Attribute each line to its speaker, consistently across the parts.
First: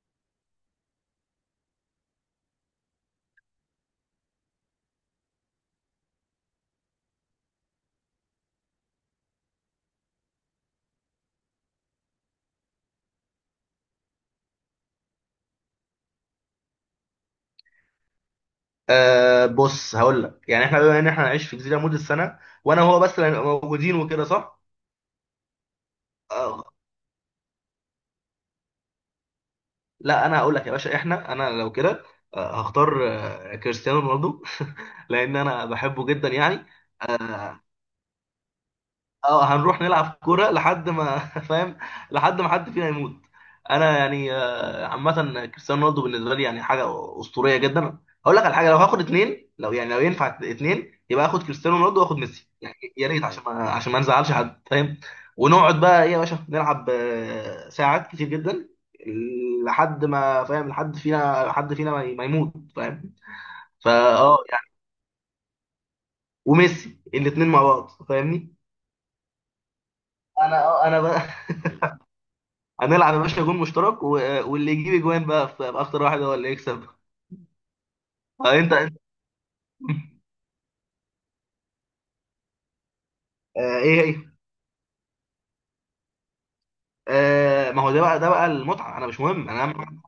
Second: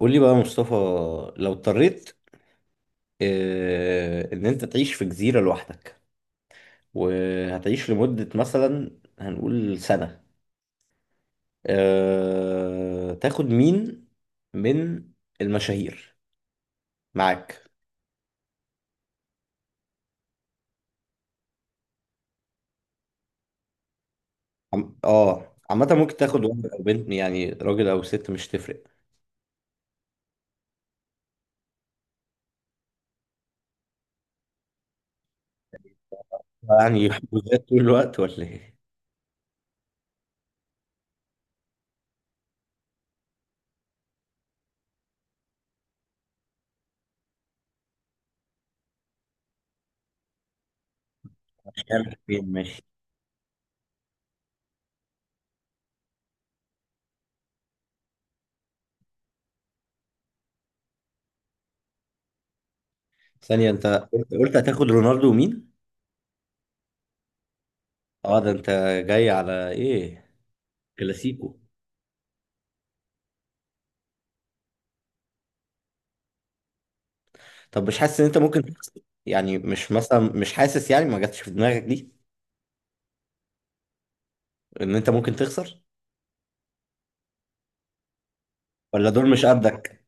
Speaker 1: قول لي بقى يا مصطفى، لو اضطريت ان انت تعيش في جزيرة لوحدك، وهتعيش لمدة مثلا هنقول سنة. تاخد مين من المشاهير معاك؟
Speaker 2: بص هقول لك يعني احنا بما ان احنا هنعيش في جزيره مده سنه، وانا وهو بس اللي هنبقى موجودين وكده صح؟
Speaker 1: عامة ممكن تاخد
Speaker 2: آه
Speaker 1: ولد او بنت، يعني راجل او ست مش تفرق.
Speaker 2: لا انا هقول لك يا باشا انا لو كده هختار كريستيانو رونالدو لان انا بحبه جدا يعني.
Speaker 1: يعني يحبوا
Speaker 2: آه
Speaker 1: ذات طول الوقت ولا ايه؟
Speaker 2: اه هنروح نلعب كوره لحد ما فاهم، لحد ما حد فينا يموت. انا يعني عامه كريستيانو رونالدو بالنسبه لي يعني حاجه اسطوريه جدا. هقول لك على حاجه، لو هاخد اتنين، لو يعني لو ينفع اتنين يبقى اخد كريستيانو
Speaker 1: مش
Speaker 2: رونالدو
Speaker 1: عارف
Speaker 2: واخد ميسي
Speaker 1: فين
Speaker 2: يعني،
Speaker 1: ماشي.
Speaker 2: يا ريت عشان ما نزعلش حد فاهم. ونقعد بقى ايه يا باشا نلعب ساعات كتير جدا، لحد ما فاهم، لحد فينا ما يموت فاهم.
Speaker 1: ثانية، انت
Speaker 2: فا
Speaker 1: قلت
Speaker 2: اه
Speaker 1: قلت
Speaker 2: يعني
Speaker 1: هتاخد رونالدو ومين؟
Speaker 2: وميسي، الاتنين مع بعض
Speaker 1: اه ده
Speaker 2: فاهمني.
Speaker 1: انت جاي على ايه؟
Speaker 2: انا انا بقى
Speaker 1: كلاسيكو.
Speaker 2: هنلعب يا باشا جون مشترك و... واللي يجيب اجوان بقى في اخطر واحد هو اللي يكسب.
Speaker 1: طب مش حاسس ان انت
Speaker 2: آه،
Speaker 1: ممكن
Speaker 2: انت انت-
Speaker 1: تخسر؟ يعني مش مثلا مش حاسس يعني ما جاتش في دماغك دي
Speaker 2: ايه هي؟
Speaker 1: ان انت ممكن تخسر؟
Speaker 2: ما هو ده بقى المتعه، انا
Speaker 1: ولا
Speaker 2: مش
Speaker 1: دول مش
Speaker 2: مهم انا.
Speaker 1: قدك؟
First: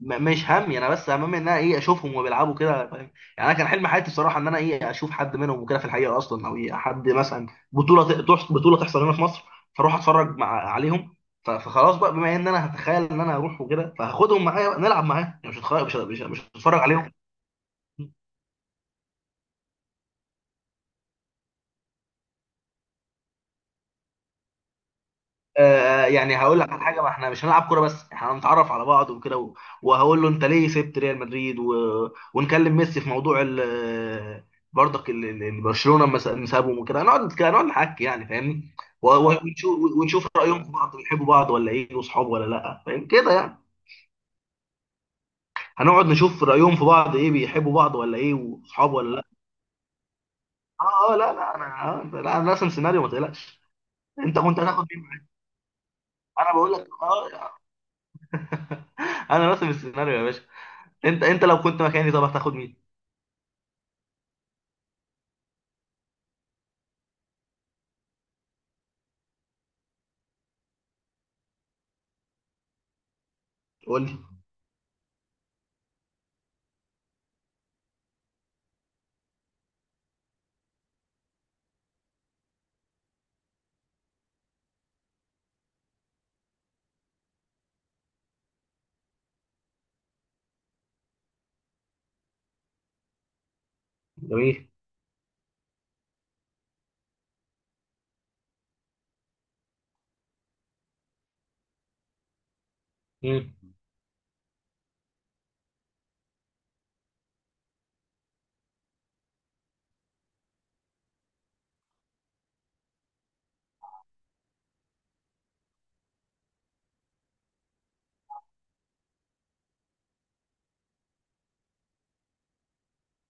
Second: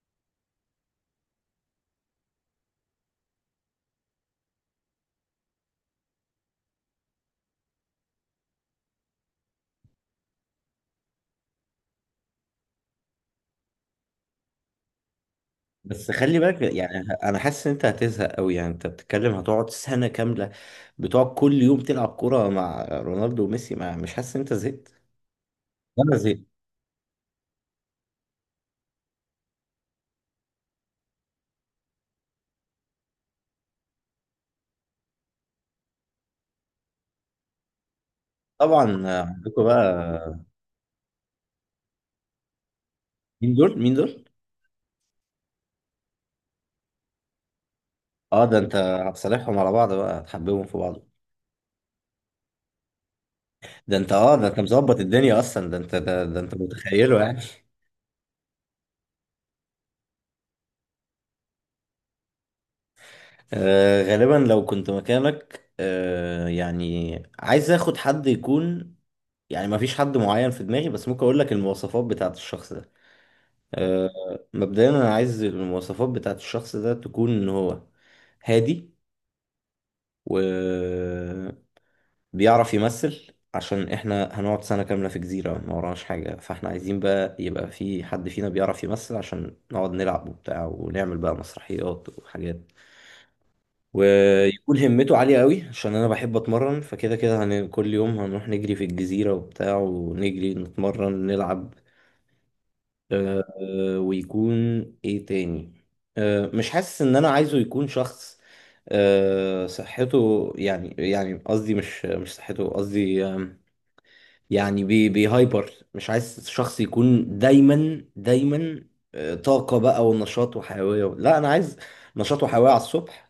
Speaker 2: مش همي انا، بس همي ان انا ايه اشوفهم وبيلعبوا كده فاهم. يعني انا كان حلم حياتي بصراحه ان انا ايه اشوف حد منهم وكده، في الحقيقه اصلا، او إيه حد مثلا بطوله بطوله تحصل هنا في مصر، فاروح اتفرج مع عليهم. فخلاص بقى، بما ان انا هتخيل ان انا هروح وكده فهاخدهم معايا بقى نلعب معاهم، يعني مش هتخيل، مش ه-
Speaker 1: بس
Speaker 2: مش ه-
Speaker 1: خلي
Speaker 2: مش
Speaker 1: بالك
Speaker 2: هتفرج
Speaker 1: يعني،
Speaker 2: عليهم.
Speaker 1: انا حاسس ان انت هتزهق قوي. يعني انت بتتكلم هتقعد سنة كاملة بتقعد كل يوم تلعب كورة مع رونالدو وميسي. ما مش حاسس ان انت زهقت ولا
Speaker 2: يعني
Speaker 1: زهقت؟
Speaker 2: هقول لك على حاجه، ما احنا مش هنلعب كوره بس، احنا هنتعرف على بعض وكده وهقول له انت ليه سبت ريال مدريد و... ونكلم ميسي في موضوع ال... برضك ال... برشلونه لما سابهم وكده، نقعد نحكي يعني فاهمني.
Speaker 1: طبعا. عندكم
Speaker 2: ونشوف
Speaker 1: بقى،
Speaker 2: رايهم في بعض، بيحبوا بعض ولا ايه، وصحاب ولا لا، فاهم كده
Speaker 1: مين
Speaker 2: يعني.
Speaker 1: دول مين دول؟
Speaker 2: هنقعد نشوف رايهم في بعض ايه، بيحبوا بعض ولا ايه،
Speaker 1: اه ده انت
Speaker 2: وصحاب ولا لا.
Speaker 1: هتصالحهم على بعض بقى، هتحببهم في بعض.
Speaker 2: اه اه لا لا انا. لا انا راسم سيناريو ما تقلقش.
Speaker 1: ده انت اه
Speaker 2: انت
Speaker 1: ده
Speaker 2: كنت
Speaker 1: انت
Speaker 2: هتاخد
Speaker 1: مظبط
Speaker 2: مين معاك؟
Speaker 1: الدنيا اصلا، ده انت ده, ده
Speaker 2: انا
Speaker 1: انت
Speaker 2: بقول لك
Speaker 1: متخيله يعني.
Speaker 2: انا راسم السيناريو يا باشا. انت لو كنت مكاني طب هتاخد مين؟
Speaker 1: غالبا لو كنت مكانك، يعني عايز اخد حد يكون، يعني ما فيش حد معين في دماغي، بس ممكن اقول لك المواصفات بتاعت الشخص ده.
Speaker 2: قول
Speaker 1: آه
Speaker 2: لي.
Speaker 1: مبدئيا انا عايز المواصفات بتاعت الشخص ده تكون ان هو هادي، وبيعرف يمثل، عشان احنا هنقعد سنة كاملة في جزيرة ما وراناش حاجة، فاحنا عايزين بقى يبقى في حد فينا بيعرف يمثل عشان نقعد نلعب وبتاع ونعمل بقى مسرحيات وحاجات.
Speaker 2: جميل.
Speaker 1: ويكون همته عالية قوي عشان انا بحب اتمرن، فكده كده كل يوم هنروح نجري في الجزيرة وبتاع، ونجري نتمرن نلعب.
Speaker 2: مم.
Speaker 1: ويكون ايه تاني، مش حاسس ان انا عايزه يكون شخص، صحته يعني، يعني قصدي مش صحته، قصدي يعني بيهايبر. مش عايز شخص يكون دايما، طاقة بقى ونشاط وحيوية. لا انا عايز نشاط وحيوية على الصبح،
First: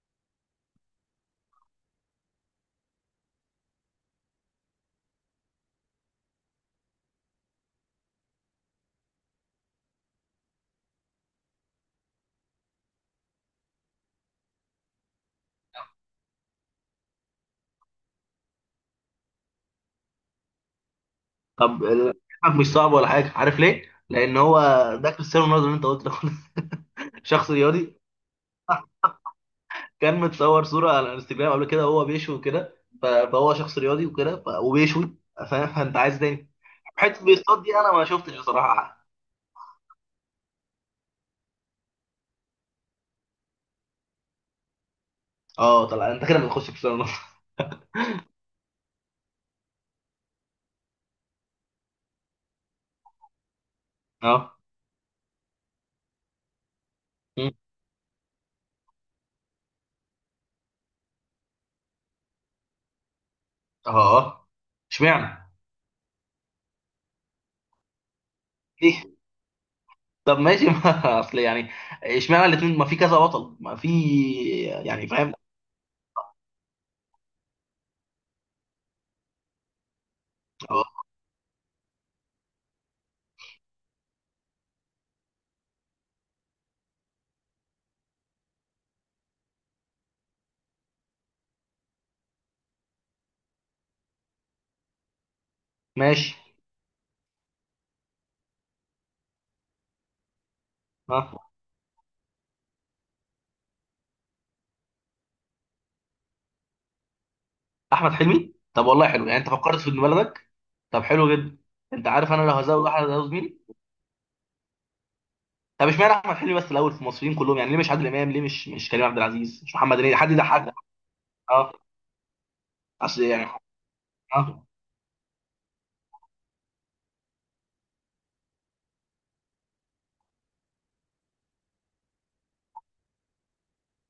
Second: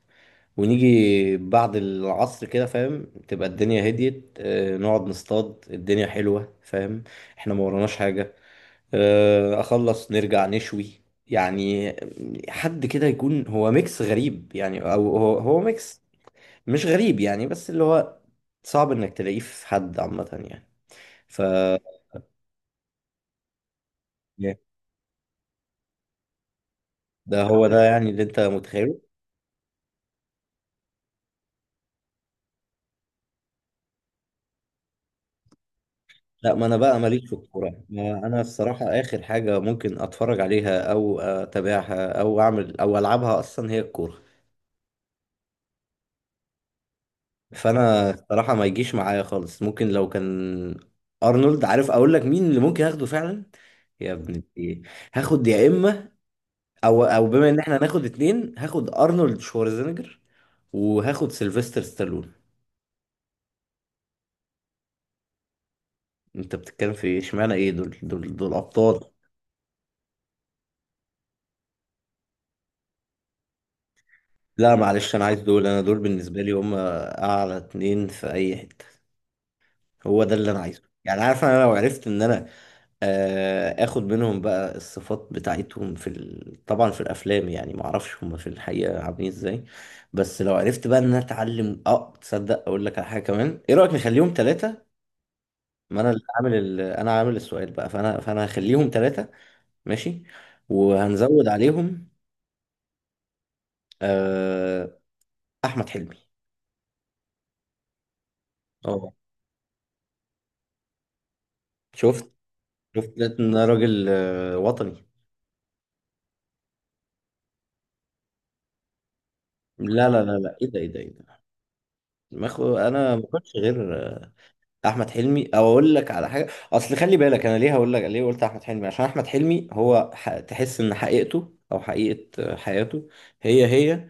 Speaker 1: ونيجي بعد العصر كده فاهم، تبقى الدنيا هديت، نقعد نصطاد، الدنيا حلوة فاهم، احنا ما وراناش حاجة، اخلص نرجع نشوي يعني. حد كده يكون هو ميكس غريب يعني، او هو ميكس مش غريب يعني، بس اللي هو صعب انك تلاقيه في حد عامة يعني. ف
Speaker 2: طب كلامك مش صعب ولا حاجه، عارف ليه، لان هو ده كريستيانو رونالدو اللي انت قلت له.
Speaker 1: ده
Speaker 2: شخص
Speaker 1: هو ده
Speaker 2: رياضي،
Speaker 1: يعني اللي انت متخيله.
Speaker 2: كان متصور صوره على الانستجرام قبل كده وهو بيشوي وكده، ف- فهو شخص رياضي وكده ف- وبيشوي فاهم، فانت عايز تاني.
Speaker 1: لا ما انا بقى ماليش
Speaker 2: حته
Speaker 1: في
Speaker 2: بيصطاد
Speaker 1: الكوره،
Speaker 2: دي انا ما
Speaker 1: ما
Speaker 2: شفتش
Speaker 1: انا الصراحه
Speaker 2: بصراحه.
Speaker 1: اخر حاجه ممكن اتفرج عليها او اتابعها او اعمل او العبها اصلا هي الكوره.
Speaker 2: اه طلع انت كده بتخش كريستيانو رونالدو.
Speaker 1: فانا الصراحه ما يجيش معايا خالص. ممكن لو كان ارنولد، عارف اقول لك مين اللي ممكن اخده فعلا؟ يا ابن
Speaker 2: اه.
Speaker 1: ايه، هاخد يا اما، او بما
Speaker 2: مم.
Speaker 1: ان احنا هناخد اتنين، هاخد ارنولد شوارزنيجر وهاخد سيلفستر ستالون.
Speaker 2: اه. اشمعنى؟
Speaker 1: انت بتتكلم في ايه اشمعنى ايه، دول دول ابطال.
Speaker 2: ليه؟ طب ماشي ما اصل يعني، اشمعنى الاثنين، ما في كذا بطل ما في
Speaker 1: لا
Speaker 2: يعني
Speaker 1: معلش انا
Speaker 2: فاهم.
Speaker 1: عايز دول، انا دول بالنسبه لي هم اعلى اتنين في اي حته. هو ده اللي انا عايزه
Speaker 2: اه
Speaker 1: يعني، عارف انا لو عرفت ان انا اخد منهم بقى الصفات بتاعتهم في ال... طبعا في الافلام، يعني ما اعرفش هم في الحقيقه عاملين ازاي. بس لو عرفت بقى ان انا اتعلم. اه، تصدق اقول لك على حاجه كمان، ايه رايك نخليهم ثلاثه؟ ما انا اللي
Speaker 2: ماشي.
Speaker 1: عامل ال... انا عامل السؤال بقى، فانا هخليهم ثلاثه. ماشي.
Speaker 2: ها.
Speaker 1: وهنزود عليهم آه، احمد حلمي.
Speaker 2: احمد حلمي، طب والله
Speaker 1: اه،
Speaker 2: حلو يعني، انت فكرت في ابن بلدك. طب حلو جدا. انت
Speaker 1: شفت؟
Speaker 2: عارف انا لو هزود احمد
Speaker 1: شفت
Speaker 2: هزود
Speaker 1: لقيت ان
Speaker 2: مين؟
Speaker 1: أنا راجل وطني.
Speaker 2: طب اشمعنى احمد حلمي بس الاول في المصريين كلهم يعني؟ ليه مش عادل امام؟ ليه مش كريم عبد العزيز، مش محمد
Speaker 1: لا
Speaker 2: هنيدي،
Speaker 1: لا
Speaker 2: حد
Speaker 1: لا لا ايه
Speaker 2: يضحكك.
Speaker 1: ده ايه ده ايه ده
Speaker 2: اه.
Speaker 1: ما خو... انا ما
Speaker 2: اصل يعني.
Speaker 1: كنتش غير
Speaker 2: اه.
Speaker 1: احمد حلمي. او اقول لك على حاجه، اصل خلي بالك انا ليه هقول لك ليه قلت احمد حلمي، عشان احمد حلمي هو ح... تحس ان حقيقته او حقيقه حياته هي هي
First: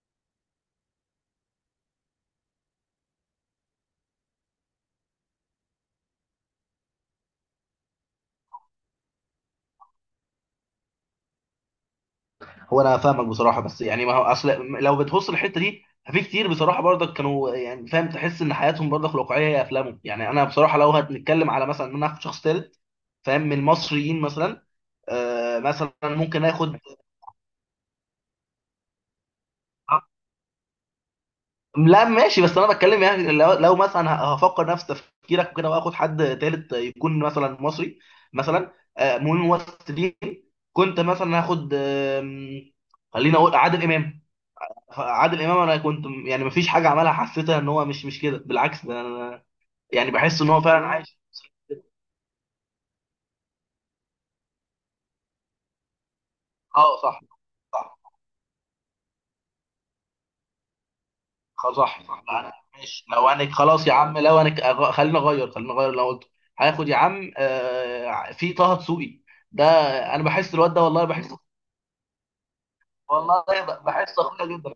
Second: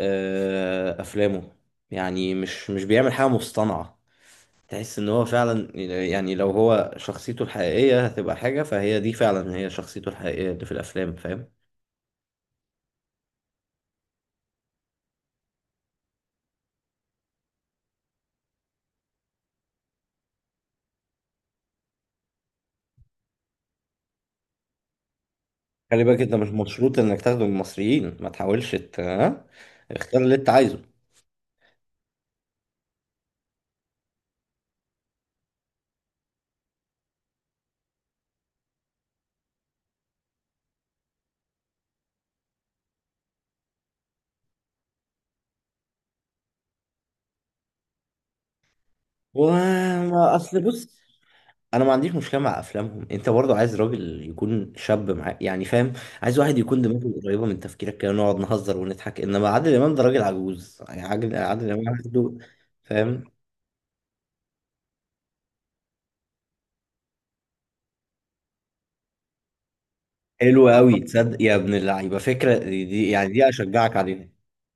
Speaker 1: افلامه. يعني مش بيعمل حاجه مصطنعه، تحس ان هو فعلا، يعني لو هو شخصيته الحقيقيه هتبقى حاجه، فهي دي فعلا هي شخصيته الحقيقيه اللي في الافلام فاهم.
Speaker 2: هو انا فاهمك بصراحه، بس يعني ما هو اصل لو بتبص الحته دي ففي كتير بصراحه برضك كانوا يعني فاهم، تحس ان حياتهم برضك الواقعيه هي افلامهم. يعني انا بصراحه لو هنتكلم على مثلا ان انا اخد شخص ثالث فاهم، من المصريين مثلا. مثلا
Speaker 1: خلي بالك انت
Speaker 2: ممكن
Speaker 1: مش
Speaker 2: اخد.
Speaker 1: مشروط انك تاخده من المصريين، ما تحاولش ها؟ اختار اللي انت عايزه.
Speaker 2: لا ماشي، بس انا بتكلم يعني لو، لو مثلا هفكر نفس تفكيرك وكده، واخد حد تالت يكون مثلا مصري، مثلا من الممثلين، كنت مثلا هاخد خليني اقول عادل امام. عادل امام انا كنت يعني مفيش حاجه عملها حسيتها ان هو مش كده، بالعكس، ده انا يعني
Speaker 1: وما
Speaker 2: بحس ان هو
Speaker 1: اصل
Speaker 2: فعلا
Speaker 1: بص،
Speaker 2: عايش.
Speaker 1: انا ما عنديش مشكله مع افلامهم. انت برضو عايز راجل يكون شاب معاك يعني فاهم، عايز واحد يكون
Speaker 2: اه
Speaker 1: دماغه
Speaker 2: صح.
Speaker 1: قريبه من تفكيرك،
Speaker 2: صح.
Speaker 1: كده نقعد نهزر ونضحك. انما عادل امام ده راجل عجوز يعني، عادل امام
Speaker 2: صح صح.
Speaker 1: عنده
Speaker 2: يعني ماشي
Speaker 1: فاهم.
Speaker 2: لو انا، خلاص يا عم لو انا خلينا اغير، خلينا اغير اللي انا قلته. هاخد يا عم في طه دسوقي ده، انا بحس
Speaker 1: حلو
Speaker 2: الواد ده
Speaker 1: قوي
Speaker 2: والله بحس.
Speaker 1: تصدق يا ابن اللعيبه، فكره يعني
Speaker 2: والله
Speaker 1: دي اشجعك
Speaker 2: بحس
Speaker 1: عليها.
Speaker 2: اخويا جدا،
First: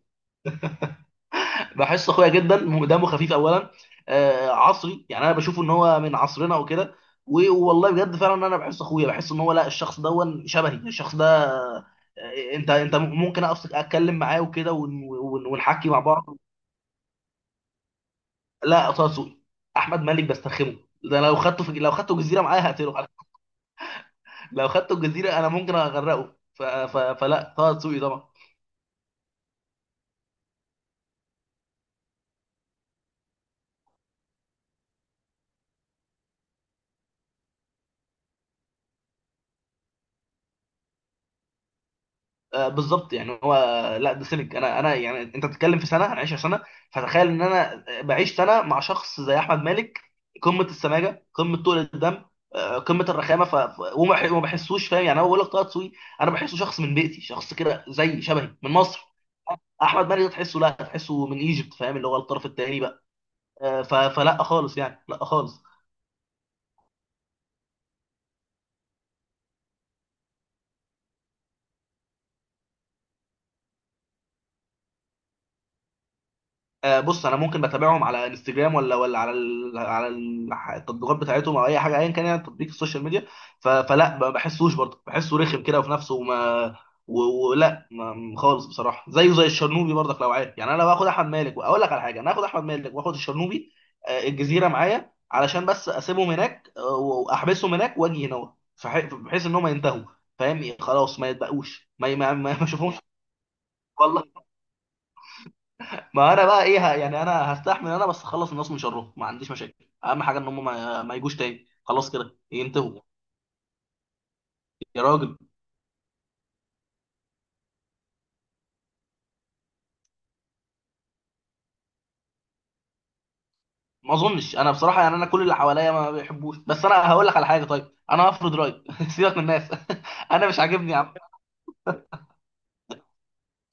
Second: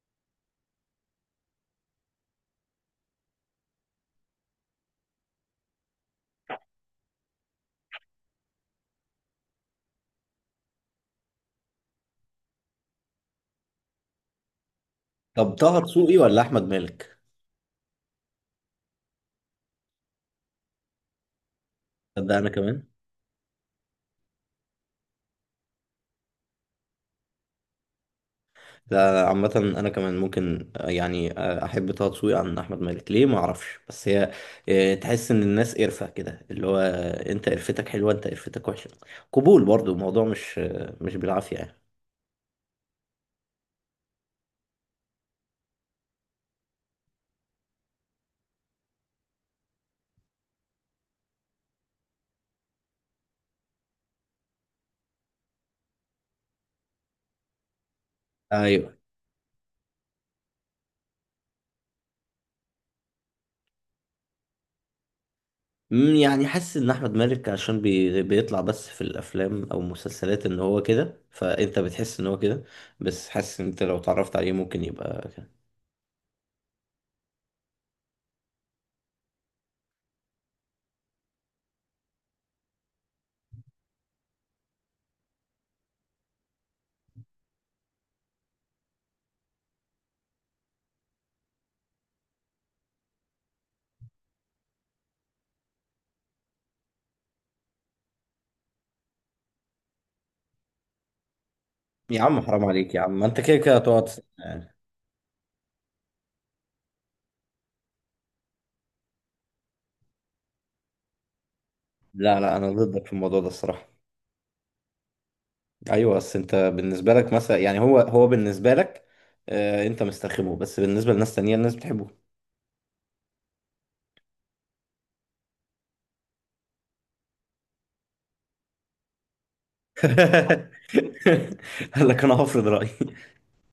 Speaker 2: بحس اخويا جدا، دمه خفيف اولا، عصري يعني انا بشوف ان هو من عصرنا وكده والله بجد فعلا انا بحس اخويا، بحس ان هو، لا، الشخص ده شبهي، الشخص ده انت ممكن اتكلم معاه وكده
Speaker 1: طب طه
Speaker 2: ونحكي مع
Speaker 1: دسوقي
Speaker 2: بعض.
Speaker 1: ولا احمد مالك؟
Speaker 2: لا طه دسوقي. احمد مالك بسترخمه، ده لو خدته في، لو خدته
Speaker 1: تصدق
Speaker 2: جزيره
Speaker 1: انا
Speaker 2: معايا
Speaker 1: كمان،
Speaker 2: هقتله على فكرة. لو خدته الجزيره انا ممكن اغرقه، فلا طه دسوقي طبعا.
Speaker 1: لا عامة أنا كمان ممكن يعني أحب طه دسوقي عن أحمد مالك. ليه؟ ما أعرفش، بس هي تحس إن الناس قرفة كده، اللي هو أنت قرفتك حلوة، أنت قرفتك وحشة. قبول برضو الموضوع مش مش بالعافية يعني.
Speaker 2: بالظبط يعني هو، لا ده سمك. انا يعني انت بتتكلم في سنه، انا 10 سنه، فتخيل ان انا بعيش سنه مع شخص زي احمد مالك، قمه السماجه، قمه طول الدم، قمه الرخامه، وما بحسوش فاهم، يعني انا بقول لك طه دسوقي، انا بحسه شخص من بيتي، شخص كده زي شبهي من
Speaker 1: أيوه.
Speaker 2: مصر. احمد مالك ده تحسه، لا تحسه من ايجيبت، فاهم، اللي هو الطرف الثاني بقى. آه، ف- فلا خالص يعني، لا خالص.
Speaker 1: مم، يعني حاسس إن أحمد مالك عشان بيطلع بس في الأفلام أو المسلسلات إن هو كده، فأنت بتحس إن هو كده. بس حاسس إن أنت لو اتعرفت عليه ممكن يبقى كده.
Speaker 2: بص انا ممكن بتابعهم على انستجرام، ولا على التطبيقات بتاعتهم او اي حاجه ايا كان يعني تطبيق السوشيال ميديا، فلا ما بحسوش برضه، بحسه رخم كده وفي نفسه وما و- ولا ما- خالص بصراحه، زيه زي الشرنوبي برضك لو عارف. يعني انا لو هاخد احمد مالك، واقول لك على حاجه، انا هاخد احمد مالك واخد الشرنوبي الجزيره معايا، علشان بس اسيبهم هناك واحبسهم هناك واجي هنا، بحيث ان هم ينتهوا فاهم، خلاص ما يتبقوش، ما
Speaker 1: يا
Speaker 2: ما ما
Speaker 1: عم
Speaker 2: ما
Speaker 1: حرام
Speaker 2: اشوفهمش
Speaker 1: عليك، يا عم ما أنت كده كده هتقعد
Speaker 2: والله
Speaker 1: سنة يعني.
Speaker 2: ما انا بقى ايه يعني انا هستحمل، انا بس اخلص الناس من شرهم، ما عنديش مشاكل، اهم حاجه ان هم ما يجوش تاني، خلاص كده
Speaker 1: لا لا، أنا
Speaker 2: ينتهوا.
Speaker 1: ضدك في الموضوع ده الصراحة.
Speaker 2: يا راجل
Speaker 1: ايوه بس انت بالنسبه لك مثلا يعني، هو بالنسبه لك انت مستخدمه، بس بالنسبه لناس تانية الناس بتحبه.
Speaker 2: ما اظنش، انا بصراحه يعني انا كل اللي حواليا ما بيحبوش، بس انا هقول لك على حاجه، طيب انا هفرض رايي سيبك من الناس. انا مش عاجبني يا عم.
Speaker 1: قال لك انا هفرض رايي.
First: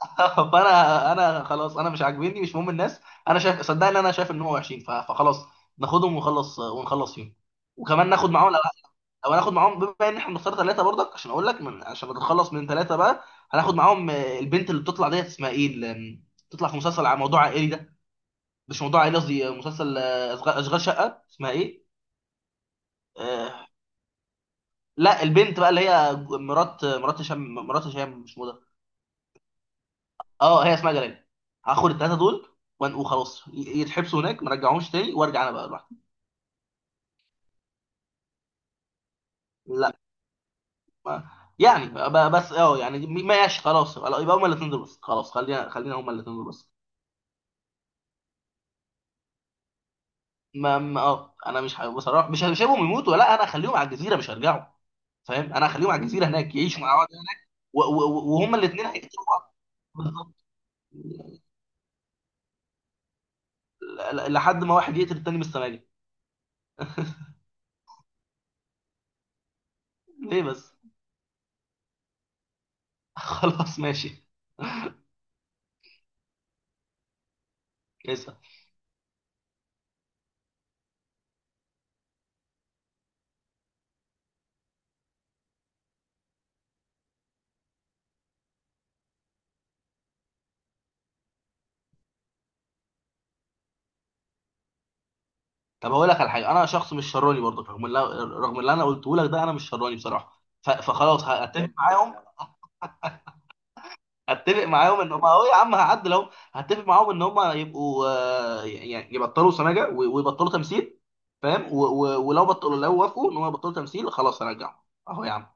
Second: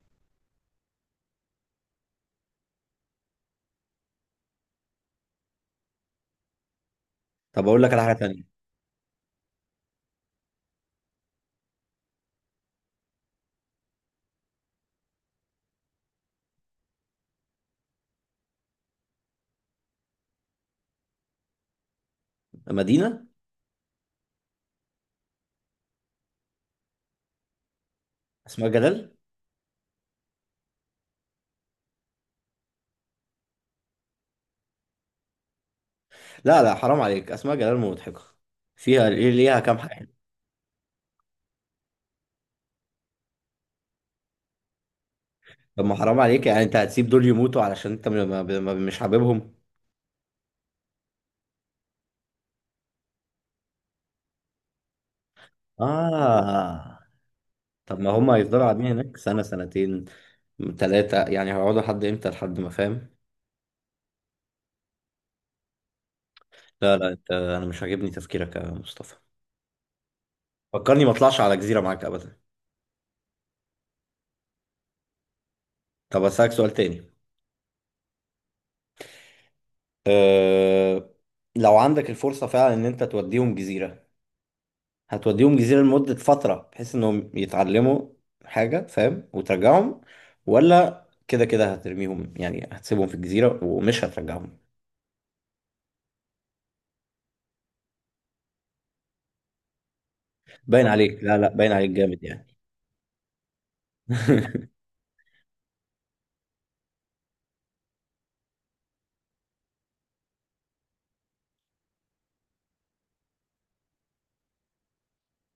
Speaker 2: فانا خلاص، انا مش عاجبني، مش مهم الناس، انا شايف، صدقني انا شايف ان هو وحشين، فخلاص ناخدهم ونخلص ونخلص فيهم.
Speaker 1: طب اقول لك على
Speaker 2: وكمان
Speaker 1: حاجه
Speaker 2: ناخد معاهم،
Speaker 1: تانية.
Speaker 2: او هناخد معاهم، بما ان احنا بنختار ثلاثه برضك، عشان اقول لك، من عشان نتخلص من ثلاثه بقى. هناخد معاهم البنت اللي بتطلع ديت اسمها ايه، اللي بتطلع في مسلسل على موضوع عائلي ده، مش موضوع عائلي، قصدي مسلسل اشغال شقه، اسمها ايه؟
Speaker 1: مدينه؟
Speaker 2: آه لا البنت بقى اللي هي مرات، مرات هشام، مرات هشام مش موضة.
Speaker 1: اسمها جلال.
Speaker 2: اه هي اسمها جلال. هاخد الثلاثه دول وخلاص يتحبسوا هناك، ما رجعهمش تاني، وارجع انا بقى لوحدي.
Speaker 1: لا لا حرام عليك، اسمها جلال مضحكه، فيها ليه، ليها كام
Speaker 2: لا
Speaker 1: حاجه.
Speaker 2: ما- يعني بس يعني ماشي خلاص، يبقى هما الاثنين دول بس. خلاص خلينا
Speaker 1: طب ما
Speaker 2: خلينا هما
Speaker 1: حرام
Speaker 2: الاثنين
Speaker 1: عليك
Speaker 2: دول
Speaker 1: يعني،
Speaker 2: بس.
Speaker 1: انت هتسيب دول يموتوا علشان انت مش حاببهم؟
Speaker 2: انا مش ه- بصراحه مش هسيبهم يموتوا، لا انا هخليهم على الجزيره، مش هرجعوا فاهم، انا هخليهم على الجزيره هناك، يعيشوا مع
Speaker 1: اه.
Speaker 2: بعض
Speaker 1: طب ما هم
Speaker 2: وهما
Speaker 1: هيفضلوا قاعدين
Speaker 2: الاثنين
Speaker 1: هناك
Speaker 2: هيقتلوا
Speaker 1: سنه،
Speaker 2: بعض.
Speaker 1: سنتين،
Speaker 2: بالظبط
Speaker 1: ثلاثه، يعني هيقعدوا لحد امتى؟ لحد ما فاهم.
Speaker 2: لحد ما واحد يقتل التاني من السماجه.
Speaker 1: لا لا، انت انا مش عاجبني تفكيرك يا مصطفى.
Speaker 2: ليه بس؟
Speaker 1: فكرني ما اطلعش على جزيرة معاك ابدا.
Speaker 2: خلاص ماشي.
Speaker 1: طب اسالك سؤال تاني.
Speaker 2: اسال.
Speaker 1: أه... لو عندك الفرصة فعلا ان انت توديهم جزيرة، هتوديهم جزيرة لمدة فترة بحيث انهم يتعلموا حاجة فاهم وترجعهم، ولا كده كده هترميهم يعني هتسيبهم في الجزيرة ومش هترجعهم؟
Speaker 2: طب هقول لك على حاجه، انا شخص مش شراني برضه، رغم اللي انا قلته لك ده، انا مش شراني بصراحه،
Speaker 1: باين عليك.
Speaker 2: فخلاص
Speaker 1: لا لا
Speaker 2: هتفق
Speaker 1: باين عليك
Speaker 2: معاهم.
Speaker 1: جامد يعني.
Speaker 2: اتفق معاهم ان هم، اهو يا عم هعدل، اهو هتفق معاهم ان هم يبقوا يعني يبطلوا سماجه و- ويبطلوا تمثيل فاهم، و- و- ولو بطلوا لو وافقوا ان هم يبطلوا تمثيل خلاص هرجعهم. اهو يا عم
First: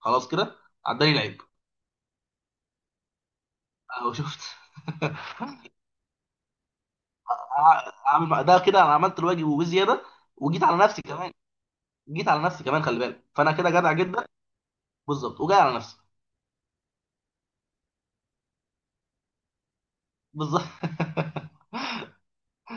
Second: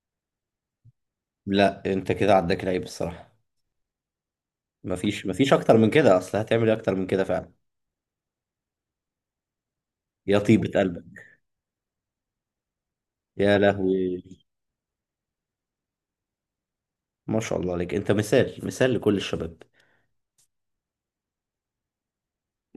Speaker 2: خلاص كده، عداني العيب.
Speaker 1: لا انت كده عداك العيب الصراحة.
Speaker 2: اهو شفت.
Speaker 1: مفيش مفيش اكتر من كده، اصل هتعمل ايه اكتر من كده فعلا.
Speaker 2: ده كده انا عملت الواجب وبزياده،
Speaker 1: يا
Speaker 2: وجيت
Speaker 1: طيبة
Speaker 2: على نفسي
Speaker 1: قلبك.
Speaker 2: كمان. جيت على نفسي كمان، خلي بالك، فانا
Speaker 1: يا
Speaker 2: كده جدع
Speaker 1: لهوي.
Speaker 2: جدا. بالظبط، وجاي على نفسي.
Speaker 1: ما شاء الله عليك، انت مثال لكل الشباب.
Speaker 2: بالظبط.